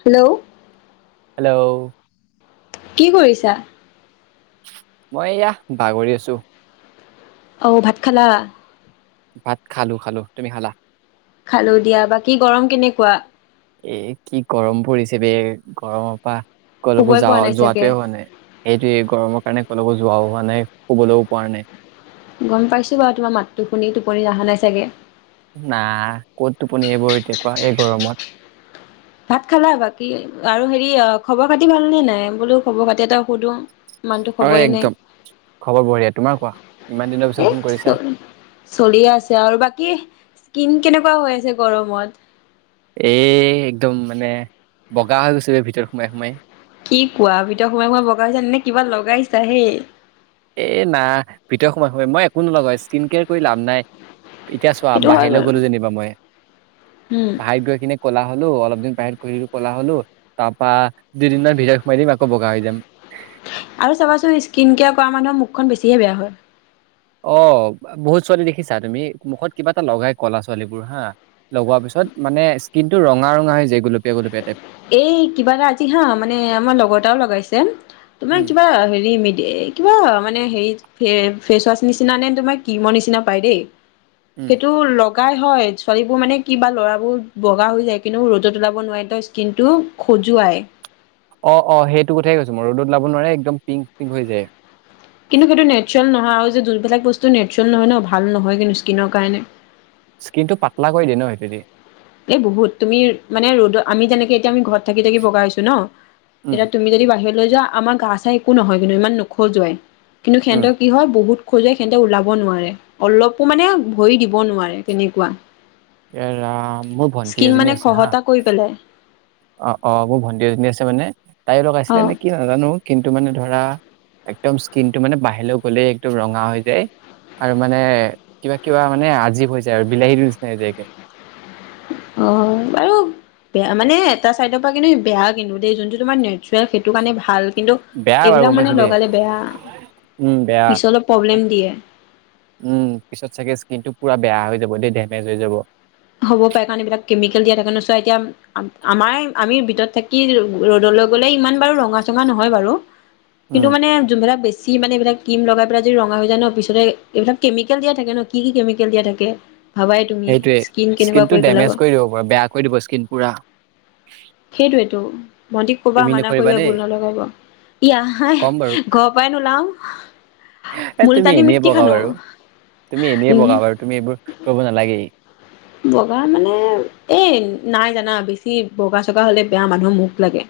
Hello. Hello. কি কৰিছা? মই এইয়া বাগৰি আছো। অঁ ভাত খেলা? ভাত খালো খালো, তুমি খালা? খালো দিয়া, বাকী গৰম কেনেকুৱা? এ' কি গৰম পৰিছে বে গৰমৰ পৰা কো শুবই যা পৰা নাই চাগে। যোৱাটোৱে হোৱা নাই এইটোয় গৰমৰ কাৰণে কো [inaudible] যোৱাও হোৱা নাই ক'বলৈও পোৱা নাই। গম পাইছো বাৰু তোমাৰ মাতটো শুনি টোপনি অহা নাই চাগে। নাই ক'ত টোপনি আহিব এতিয়া কোৱা, এইবোৰতে কোৱা এই গৰমত। ভাত খালা বাকী আৰু হেৰি খবৰ- খাতি ভালনে নাই বোলো খবৰ খাতি এটা সুধো। আৰু খবৰে নাই একদম খবৰ বঢ়িয়া তোমাৰ কোৱা ইমান দিনৰ পিছত এ ফোন কৰিছা চলিয়ে আছে আৰু বাকী স্ক কেনেকা [inaudible] া হৈ আছে গৰমত [inaudible] এ একদম মানে বগা হৈ গৈছে ভিতৰত সোমাই সোমাই। কি কোৱা ভিতৰত সোমাই সোমাই বগা হৈছে নে কিবা লগাইছা হেই। এ না ভিতৰত সোমাই সোমাই মই একো নলগাও স্কিন কেয়াৰ কৰি লাভ নাই। এতিয়া চোৱা সেইটো হয় বাহিৰলৈ বাৰু। গ'লো যেনিবা মই, উম বাহিৰত গৈ কিনে ক'লা হলো অলপ দিন বাহিৰত ঘূৰিলোঁ কলা হ'লো তাৰপা দুইদিনমান ভিৰৰত সোমাই দিম আকৌ বগা হৈ যাম। আৰু চাবাচোন স্কিন কেয়াৰ কৰা মানুহৰ মুখখন বেছিহে বেয়া হয়। অ বহুত ছোৱালী দেখিছা তুমি মুখত কিবা এটা লগাই ক'লা ছোৱালীবোৰ হা লগোৱা পিছত মানে স্কিন টো ৰঙা ৰঙা হৈ যায় গুলপীয়া গুলপীয়া টাইপ। এই কিবা এটা আজি হা মানে আমাৰ লগৰ এটাও লগাইছে, তোমাৰ উম কিবা হেৰি ম কিবা মানে হেৰি ফেচ ৱাছ নিচিনা নে তোমাৰ কি মৰ নিচিনা পায় দেই, উম সেইটো লগ বগাই হয় ছোৱালীবোৰ মানে কিবা ল'ৰাবোৰ বগা হৈ যায় কিন্তু ৰ'দত ওলাব নোৱাৰে কিন্তু খজুৱাই। অ অ সেইটো কথাইে কৈছো মই ৰ'দত ওলাব নোৱাৰে একদম পিংক পিংক হৈ যায়। কিন্তু সেইটো নেচাৰেল নহয় আৰু যোনবিলাক বস্তু নেচাৰেল নহয় ন ভাল নহয় কিন্তু স্কিনৰ কাৰণে। স্কিনটো পাতলা কৰি দিয়ে ন সেইটোৱেদি। এ বহুত তুমি মানে ৰ'দত আমি যেনেকে এতিয়া আমি ঘৰত থাকি থাকি বগা হৈছো ন উম এতিয়া তুমি যদি বাহিৰত লৈ যোৱা আমাৰ গা চা একো নহয় কিন্তু ইমান নোখজুৱাই কিন্তু উম সিহঁতে কি হয় বহুত খজুৱাই সিহঁতে ওলাব নোৱাৰে অলপো মানে ভৰি দিব নোৱাৰে তেনেকোৱা এৰ আহ মোৰ ভন্টি এজনী আছে হা খহতা কৰি পেলাই অ অ মোৰ ভণ্টি এজনী আছে মানে তাইৰ লগ অ আছিলে নে কি নাজানো কিন্তু মানে ধৰা একদম স্কিন টো মানে বাহিৰলৈ গ'লেই একদম ৰঙা হৈ যায় আৰু মানে কিবা কিবা মানে আজীৱ হৈ যায় আৰু বিলাহীটো নিচিনা হৈ যায়গে অ বাৰু বেয়া মানে এটা চাইডৰ পৰা কিন্তু বেয়া কিন্তু দেই যোনটো তোমাৰ নেচুৱেল সেইটো কাৰণে ভাল কিন্তু বেয়া বাৰু এইবিলাক গম মানে পাইছো দেই লগালে বেয়া উম বেয়া পিছলৈ প্ৰব্লেম দিয়ে উম পিছত চাগে স্কীনটো পুৰা বেয়া হৈ যাব দেই ডেমেজ হৈ যাব হ'ব পাৰে কাৰণ এইবিলাক কেমিকেল দিয়া থাকে ন চোৱা এতিয়া আমাৰ আমি ভিতৰত থাকি ৰ'দলৈ গ'লে ইমান বাৰু ৰঙা চঙা নহয় বাৰু উম কিন্তু মানে যোনবিলাক বেছি চি মানে এইবিলাক ক্ৰীম লগাই পেলাই যদি ৰঙা হৈ যায় ন পিছতে এইবিলাক কেমিকেল দিয়া থাকে ন কি কি কেমিকেল দিয়া থাকে ভাবাই তুমি সেইটোৱে স্কিন কেনেকুৱা স্কিনটো পেলাব ডেমেজ কৰি দিব পবেয়া কৰি দিব স্কিন পুৰা সেইটোৱেটো ভণ্টিক কবা তুমি মানা নকৰিবা কৰিবা দেই এইবোৰ নলগাব ইয়াই ক'ম বাৰু ঘৰৰ পৰাই এ নোলাও তুমি মোলতানি এনেই মিটটি বগা সানো বাৰু তুমি এনেই উ বগা বাৰু তুমি এইবোৰ কৰিব নালাগেই বগা মানে এই নাই জানা বেছি বগা চগা হ'লে বেয়া মানুহৰ মুখ লাগে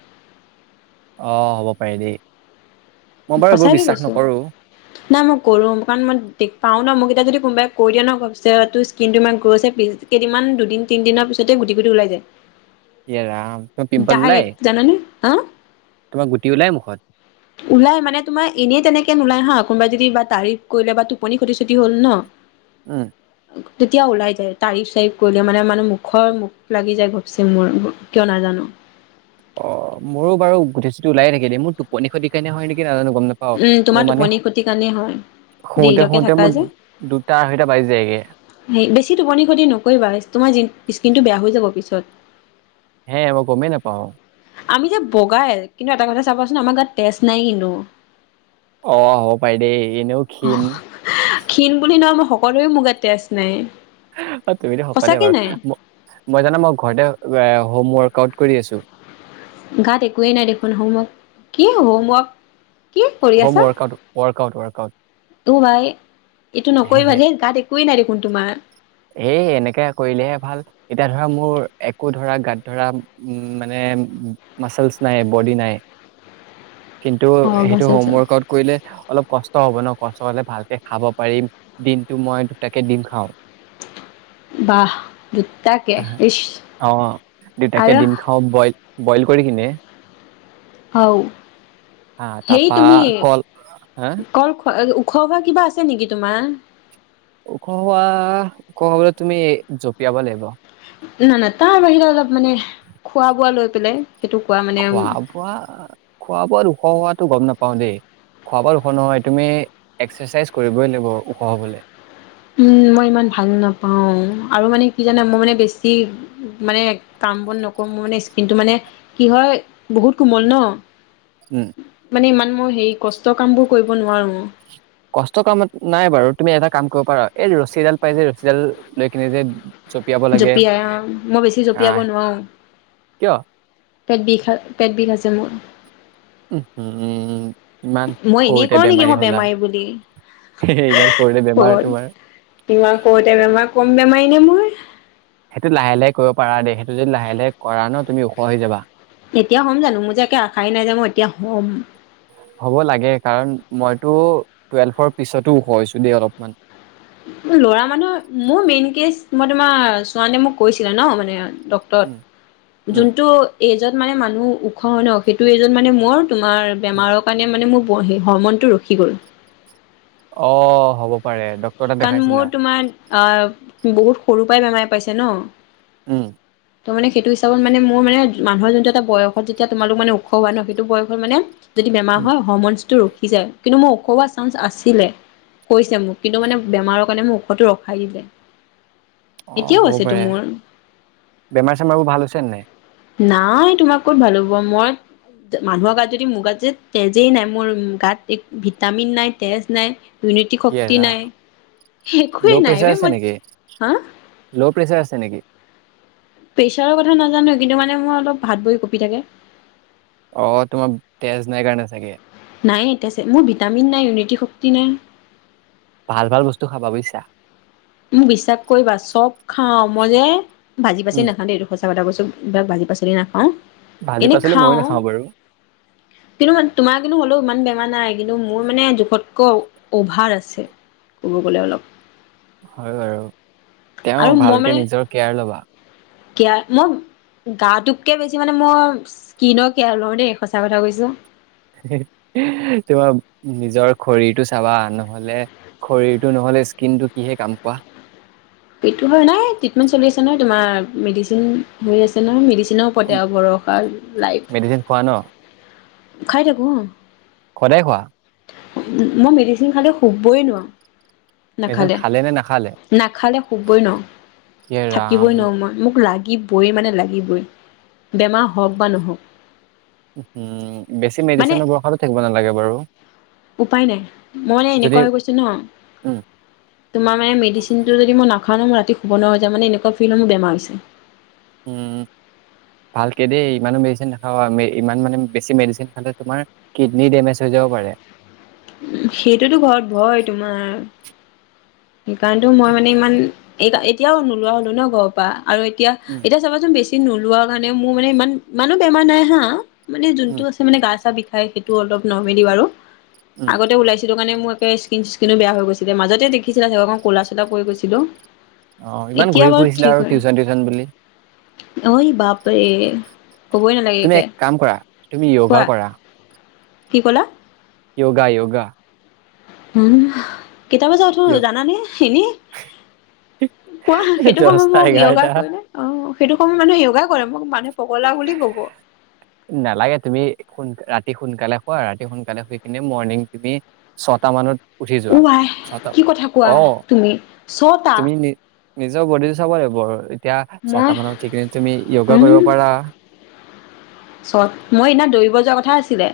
অহ হ'ব পাৰে দেই মই বাৰু এইবোৰ সঁচাকে বিশ্বাস কৈছো নকৰো নাই মই কৰো কাৰণ মই দে পাও ন মোক এতিয়া যদি কোনোবাই কৈ দিয়া ন ভৱিষ্যত তোৰ স্কিনটো ইমান গ্ল হৈছে কেইদিনমান দুদিন তিনদিনৰ পিছতে গুটি গুটি ওলাই যায় ইয়ে ৰাম তোমাৰ পিম্পল ওলাই ডাইৰেক্ট জানানে হা তোমাৰ গুটি ওলাই মুখত ওলাই মানে তোমাৰ এনেই তেনেকে নোলাই হা কোনোবাই যদি বা তাৰিফ কৰিলে বা টোপনি ক্ষতি চতি হ'ল ন উ তেতিয়া ওলাই যায় তাৰিফ চাৰিফ কৰিলে মানে মানে মুখৰ মুখ লাগি যায় ঘপচি মোৰ কিয় নাজানো অ মোৰো বাৰু গুটি চুটি ওলাই থাকে দেই মোৰ টোপনি খতি কাৰণে হয় নেকি নাজানো গম নাপাও। উম মোৰ তোমাৰ মানে টোপনি ক্ষতিৰ কাৰণে হয় শুওঁতে দেৰিলৈকে শুওঁতে থাকা মোৰ যে দুটা আঢ়ৈটা বাজি যায়গে বেছি টোপনি ক্ষতি নকৰিবা তোমাৰ স্কিনটো বেয়া হৈ যাব পিছত হে মই গমেই নাপাওঁ আমি যে বগাই কিন্তু এটা কথা চাবাচোন আমাৰ গাত তেজ নাই কিন্তু অ হব পাই দেই এনেও ক্ষীণ ক্ষীণ বুলি নহয় মই সকলোৱে মো গাত তেজ নাই অ তুমিতো শকতে সঁচাকে নাই বাৰু মই জানো মই ঘৰতে হোম ৱৰ্কআউট কৰি আছোঁ গাত একোৱেই নাই দেখোন হোমৱৰ্ক কি হোমৱৰ্ক কি কৰি হোম আছা ৱৰ্কআউট, ৱৰ্কআউট, ৱৰ্কআউট। অ ভাই এইটো নকৰিবা দেই গাত একোৱেই নাই দেখোন তোমাৰ এই এনেকে কৰিলেহে ভাল, এতিয়া ধ ধৰা মোৰ একো ধৰা গাত ধৰা মানে ম- মাছেলচ নাই, বডি নাই কিন্তু অ সেই বাচল চ হোম ওৱাৰকাউত কৰিলে অলপ কষ্ট হ'ব ন, কষ্ট হ'লে ভালকে খাব পাৰিম। দিনটো মই দুটাকে দিম খাওঁ। বাহ দুটাকে আহ, ইচ অ'। দুটাকে আৰু দিম খাওঁ বইল, বইল কৰি কিনে। হও, হা সেই তাৰপা তুমি কল হা কল খোৱা অ, ওখ হোৱা কিবা আছে নেকি তোমাৰ? ওখ হোৱা, ওখ হ'বলৈ তুমি জঁপিয়াব লাগিব। নাই, নাই, তাৰ বাহিৰে অলপ মানে খোৱা বোৱা লৈ পেলাই। সেইটো কোৱা মানে খোৱা বোৱা? খোৱা বোৱাত ওখ খোৱাতটো গম নাপ পাওঁ দেই, খোৱা বোৱাত ওখ নহয়। তুমি এক্সাৰচাইজ কৰিবই লাগিব ওখ হ'বলৈ। উম। মই ইমান ভাল নাপাওঁ আৰু মানে কি জানা মই মানে বেছি মানে কাম-বন নকৰোঁ, মোৰ মানে স্কিনটো মানে কি হয় বহুত কোমল ন। উম। মানে ইমান মই হেৰি কষ্ট কামবোৰ কৰিব নোৱাৰোঁ। কষ্ট কামত নাই বাৰু, তুমি এটা কাম কৰিব পাৰা - এই ৰছী এডাল পাই যে ৰছীডাল লৈ কিনে যে জঁপিয়াব লাগে জঁপিয়াই আহ। মই বেছি জঁপিয়াব আহ নোৱাৰোঁ। কিয় পেট বিষ খা, পেট বিষ আছে মোৰ। উম হু। মই এনেই কওঁ নেকি মই বেমাৰী বুলি? ইমান সৰুতে বেমাৰ তোমাৰ। ক'ত তোমাক কওঁতে বেমাৰ ক বেমাৰিনে মই? সেইটো লাহে লাহে কৰিব পাৰা দে, সেইটো যদি লাহে লাহে কৰা ন তুমি ওখ হৈ যাবা। এতিয়া হ'ম জানো? মোৰ যে আশাই নাই যে মই এতিয়া হ'ম। হ'ব লাগে কাৰণ মইতো টুৱেলফৰ পিছতো ওখ হৈছোঁ দেই অলপমান। ল'ৰা মানুহ, মোৰ মেইন কেচ মই তোমাৰ চোৱানে মোক কৈছিলল ন মানে উম, ডক্টট উম, যোনটো এই য'ত মানে মানুহ ওখ হয় ন, সেইটো এজত মানে মোৰ তোমাৰ উম। বেমাৰৰ কাৰণে মানে মোক [unintelligible] হৰমনটো ৰখি গ'ল। অ', হ'ব পাৰে। ডক্তৰ তাত কাৰণ দেখাইছিলা? মোৰ তোমাৰ অহ, বহুত সৰু উপায় বেমাৰ পাইছে ন উম। ত মানে সেইটো হিচাপত মানে মোৰ মানে মানুহৰ যোনটো এটা বয়সত যেতিয়া তোমালোক মানে ওখ হোৱা ন, সেইটো বয়সত মানে যদি বেমাৰ উম। হয় হৰমনছটো ৰ, [unintelligible] কিন্তু মোৰ ওখ হোৱা চান্স আছিলে, কৈছে মোক কিন্তু মানে বেমাৰৰ কাৰণে মোক ওখটো ৰখাই দিলে। অ', এতিয়াও হ'ব আছেতো পাৰে। মোৰ বেমাৰ চেমাৰ বোৰ ভাল হৈছে নাই? নাই তোমাক ক'ত ভাল হ'ব। মই মানুহৰ গাত যদি মোৰ গাত যে তেজেই নাই মোৰ গাত এক ভিটামিন নাই তেজ নাই। দুৰ্নীতি শক্তি ইয়েছ অ'। নাই একোৱেই ল' নাইব প্ৰেচাৰ আছে মই নেকি? হা ল' প্ৰেচাৰ আছে নেকি? প্ৰেছাৰৰ কথা নাজানো কিন্তু মানে মোৰ অলপ হাত ভৰি কঁপি থাকে। অ', তোমাৰ তেজ নাই কাৰণে চাগে। নাই এতিয়াছে মোৰ ভিটামিন নাই ইউনিটি শক্তি নাই। ভাল-ভাল বস্তু খাবা বুজিছা। মোক বিশ্বাস কৰিবা? চব খাওঁ মই যে ভাজি বাচি উম, নাখাওঁ দে এটো আৰু এটা বস্তু, ভাজি পাচলি না। ভাজি এনে পাচলি ময়ো খাওঁ নাখাওঁ বাৰু। কিন্তু মান তোমাৰ কিন্তু হ'লেও ইমান বেমাৰ নাই। কিন্তু মোৰ মানে জোখতকৈ অভাৰ আছে ক'ব গ'লে অলপ। হয় বাৰু। আৰু তেওঁ মই ভালকে মানে নিজৰ কেয়াৰ ল'বা। কেয়াৰ মই গাটোককে বেছি মানে মই স্কিনৰ কেয়াৰ লো দেই, সঁচা কথা কৈছো। তোমাৰ নিজৰ শৰীৰটো চাবা নহলে শৰীৰৰটো নহ'লে স্কিনটো কিহে কাম কোৱা। সেইটো হয় নাই, ট্ৰিটমেণ্ট চলি আছে নহয়, তোমাৰ মেডিচিন হৈ আছে নহয় মডিচ চিন পতে বৰষাৰ লাইভ। মেডিচিন খোৱা ন? খাই থাকো, অ। সদায় খোৱা? মই মেডিচিন খালে শুবই নোৱাৰো। মেডিচিন নাখালে, খালে নে নাখালে? নাখালে শুবই ইয়ে নোৱাৰো, ৰাম থাকিবই নোৱাৰো, মই, মোক লাগ লাগিবই মানে লাগিবই বেমাৰ হওঁক বা নহওক। ম বেছি মানে মেডিচিনৰ বৰষাটো থাকিব নালাগে বাৰু। উপায় নাই, মই মানে যদি এনেকুৱা হৈ গৈছো ন, উম, তোমাৰ মানে মেডিচিনটো যদি মই নাখাও ন মই ৰাত তি শুব নোৱাৰা হৈ যাও মানে এনেকুৱা ফিল মোৰ বেমাৰ হৈছে। উম, ভালকে দেই ইমানো মেডিচিন নাখাবা, ইমান মানে বেছি মেডিচিন খালে তোমাৰ কিডনী ডেমেজ হৈ যাব পাৰে। সেইটোতো ঘৰত ভয় তোমাৰ। সেইকাৰণটো মই মানে ইমান এইতা-এতিয়াও নোলোৱা হ'লো ন ঘৰৰ পৰা। আৰু এতিয়া, উম, এতিয়া চাবাচোন বেছি নোলোৱা কাৰণে মোৰ মানে ইমান, ইমানো বেমাৰ নাই হা। মানে যোনতটো উম, আছে মানে গা-চা বি খাই সেইটো অলপ নৰ্মেলি বাৰু উম, আগতে ওলাইছিলো মানে মোৰ একে স্কিন-স্কিনো বেয়া গৈছিলে, মাজতে দেখি [unintelligible] অকণ ক'লা-চ'লা পৰি গৈছিল অ। অ' ইমান এতিয়া ঘূৰি বাৰু ফুৰিছিলা ঠিক আৰু হয়, টিউচন টিউচন বুলি ঐ বাপৰে [unintelligible] তুমি একে এক কাম কৰা, তুমি যোগা কোৱা কৰা। কি কলা। যোগা যোগা [unintelligible] কেইটা বজাত য়োগা উঠো জানানে, এনে। কোৱা সেইটো সময়ত দহটা মোক যোগা এঘাৰটা কৰিলে, অ। সেইটো সময় মানুহে যোগা কৰে, মোক মানুহে পগলা বুলি ক'ব নালাগে তুমি সোনকা-ৰাতি ৰাতি সোনকালে শুৱা, ৰাতি সোনকালে শুই কিনি মৰ্নিং তুমি ছটা মানত উঠি উ যোৱা আই, ছটা কি কথা কোৱা অ তুমি ছটা তুমি নি নিজৰ বডি চাব লাগিব এট এতিয়া, মই ছটা মানত উঠি কিনি তুমি য়োগা কৰিব চত, মই সিদিনা দৌৰিব যোৱা কথাই আছিলে।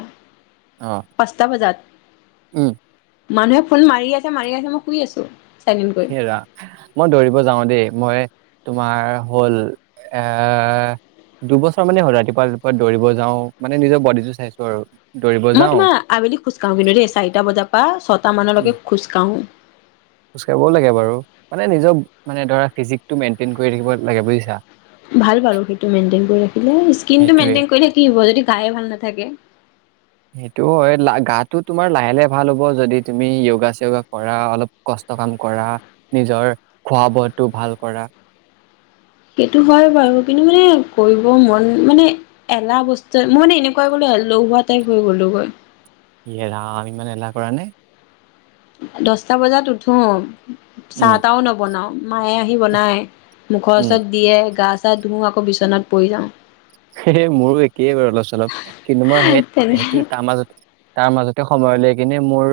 অ পাঁচটা বজাত। উম। মানুহে ফোন মাৰি আছে মাৰি আছে মই শুই আছো। চাইলেণ্ট কৰি হেৰা, মই দৌৰিব যাও দেই মই তোমাৰ হ'ল এ, দুবছৰ মানে হ'ল ৰাতিপুৱা-ৰাতিপুৱা দৌৰিব যাও, মানে নিজৰ বডিটো চাইছো আৰু। দৌৰিব মই যাওঁ তোমাৰ আবেলি খোজ কঢ়ো কিন্তু দেই, চাৰিটা বজাৰ পৰা ছয়টা উম, মানলৈকে খোজ কাঢ়ো। খোজ কাঢ়িবও লাগে বাৰু, মানে নিজৰ মানে ধৰা ফিজিকটো মেইনটেইন কৰি ৰাখিব লাগে বুজিছা। ভাল বাৰু সেইটো মেইনটেইন কৰি ৰাখিলে, স্কিনটো সেইটোয়ে মেইনটেইন কৰিলে কি হব যদি গায়ে ভাল নাথাকে। সেইটো হয়। লা গাটো তোমাৰ লাহে-লাহে ভাল হ'ব যদি তুমি য়গা-চিয়গা কৰা অলপ কষ্ট কাম কৰা নিজৰ খোৱা বোৱাটো ভাল কৰা। সেইটো হয় বাৰু কিন্তু মানে কৰিব মন মানে এলাহ বস্তুৱ মই মানে এনেকুৱাই গলো লহুৱোৱা টাইপ হৈ গ'লো গৈ। য়ে ৰাম ইমান এলাহ কৰা নে? দচটা বজাত উঠো। চাহ উম তাহও নবনাও মায়ে আহি বনায়। মুখৰ উম ওচৰত দিয়ে গাছ [unintelligible] আকৌ বিচনাত পৰি যাওঁ সে মোৰো একেই বাৰু অলপ চলপ কিন্তু মই সেই তেনে সেইটো তাৰ মাজত তাৰ মাজতে সময় ল কিনে মোৰ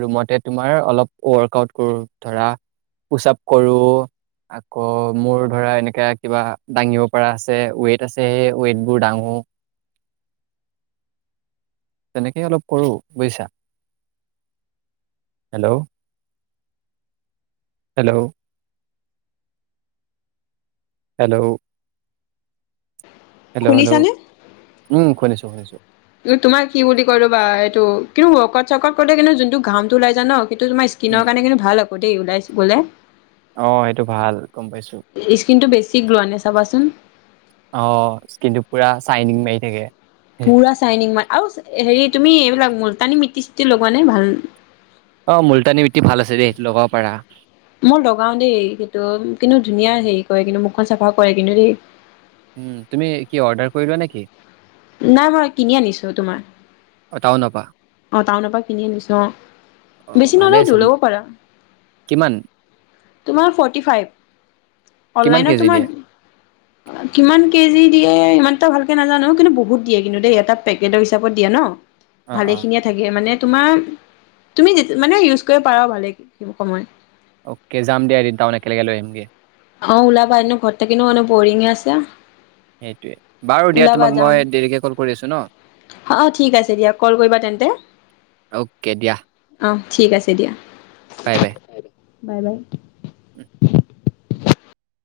ৰুমতে তোমাৰ অলপ ৱৰ্ক আউট কৰো ধৰা পুচ-আপ কৰো আকৌ মোৰ ধৰা এনেকাে কিবা দাঙিব পৰা আছে ৱেইট আছে। স সে ওৱেইটবোৰ ডাঙো তেনেকেই অলপ কৰো বুজিছা, hello hello hello. Hello, hello শুনিছানে? উম, শুনিছ শুনিছোঁ। তোমাৰ কি বুলি কয় ৰ'বা এইটো কিন্তু মৰ্কত চৰ্কত গ'লে কিন্তু যোনটো ঘামটো ওলাই যায় ন'। সেটো তোমাৰ স্কিনৰ উম কাৰণে কিন্ত ভাল হক গ দেই ওলাইছো ব'লে অ সেইটো ভাল গম পাইছো স্কিনটো বেছি গ্লো আনে চাবাচোন। অ', স্কিনটো পুৰা চাইনিং মাৰি থাকে। পুৰা চাইনিং মান আৰু হেৰি তুমি এইবিলাক মলতানী মিটি-চিটি লগোৱা নাই ভাল অ', মুলতানী মিট্টি ভাল আছে দেই, লগাব পাৰা। মই লগাও দেই সেইটো কিন্তু ধুনীয়া হেৰি কৰে কিন্তু মুখখন চাফা কৰে কিন্তু দেই। উম, তুমি কি অৰ্ডাৰ কৰি লোৱা নেকি? নাই মই কিনি আনিছো তোমাৰ। অ টাউন পা অ টাউনৰ পৰা কিনি আনিছো অ বেছি ভালে নলয় আছে টো ল'ব পাৰা। কিমান তোমাৰ ফৰ্টিফাইব কিমান অন-লাইনত কেজি তোমাৰ দিয়ে কিমান কেজি দিয়ে এ ইমানটা ভালকে নাজানো কিন্তু বহুত দিয়ে কিন্তু দেই এটা পেকেটৰ হিচাপত দিয়ে ন। ভালে অ-অ খিনিয়ে থাকে মানে তোমাৰ তুমি মানে ইউজ কৰিব পাৰা ভালে সোৰ সময় অকে যাম দিয়া এদিন টাউন একেলগে লৈ আহিমগে। অ ওলাবা এনো ঘৰতে [unintelligible] বৰিঙ আছে সেইটোৱে বাৰু দিয়া ওলাবা তোমাক যাম মই দেৰিকে কল কৰি আছো ন অ ঠিক আছে দিয়া কল কৰিবা তেন্তে অকে দিয়া অ ঠিক আছে দিয়া। বাই-বাই বাই-বাই উম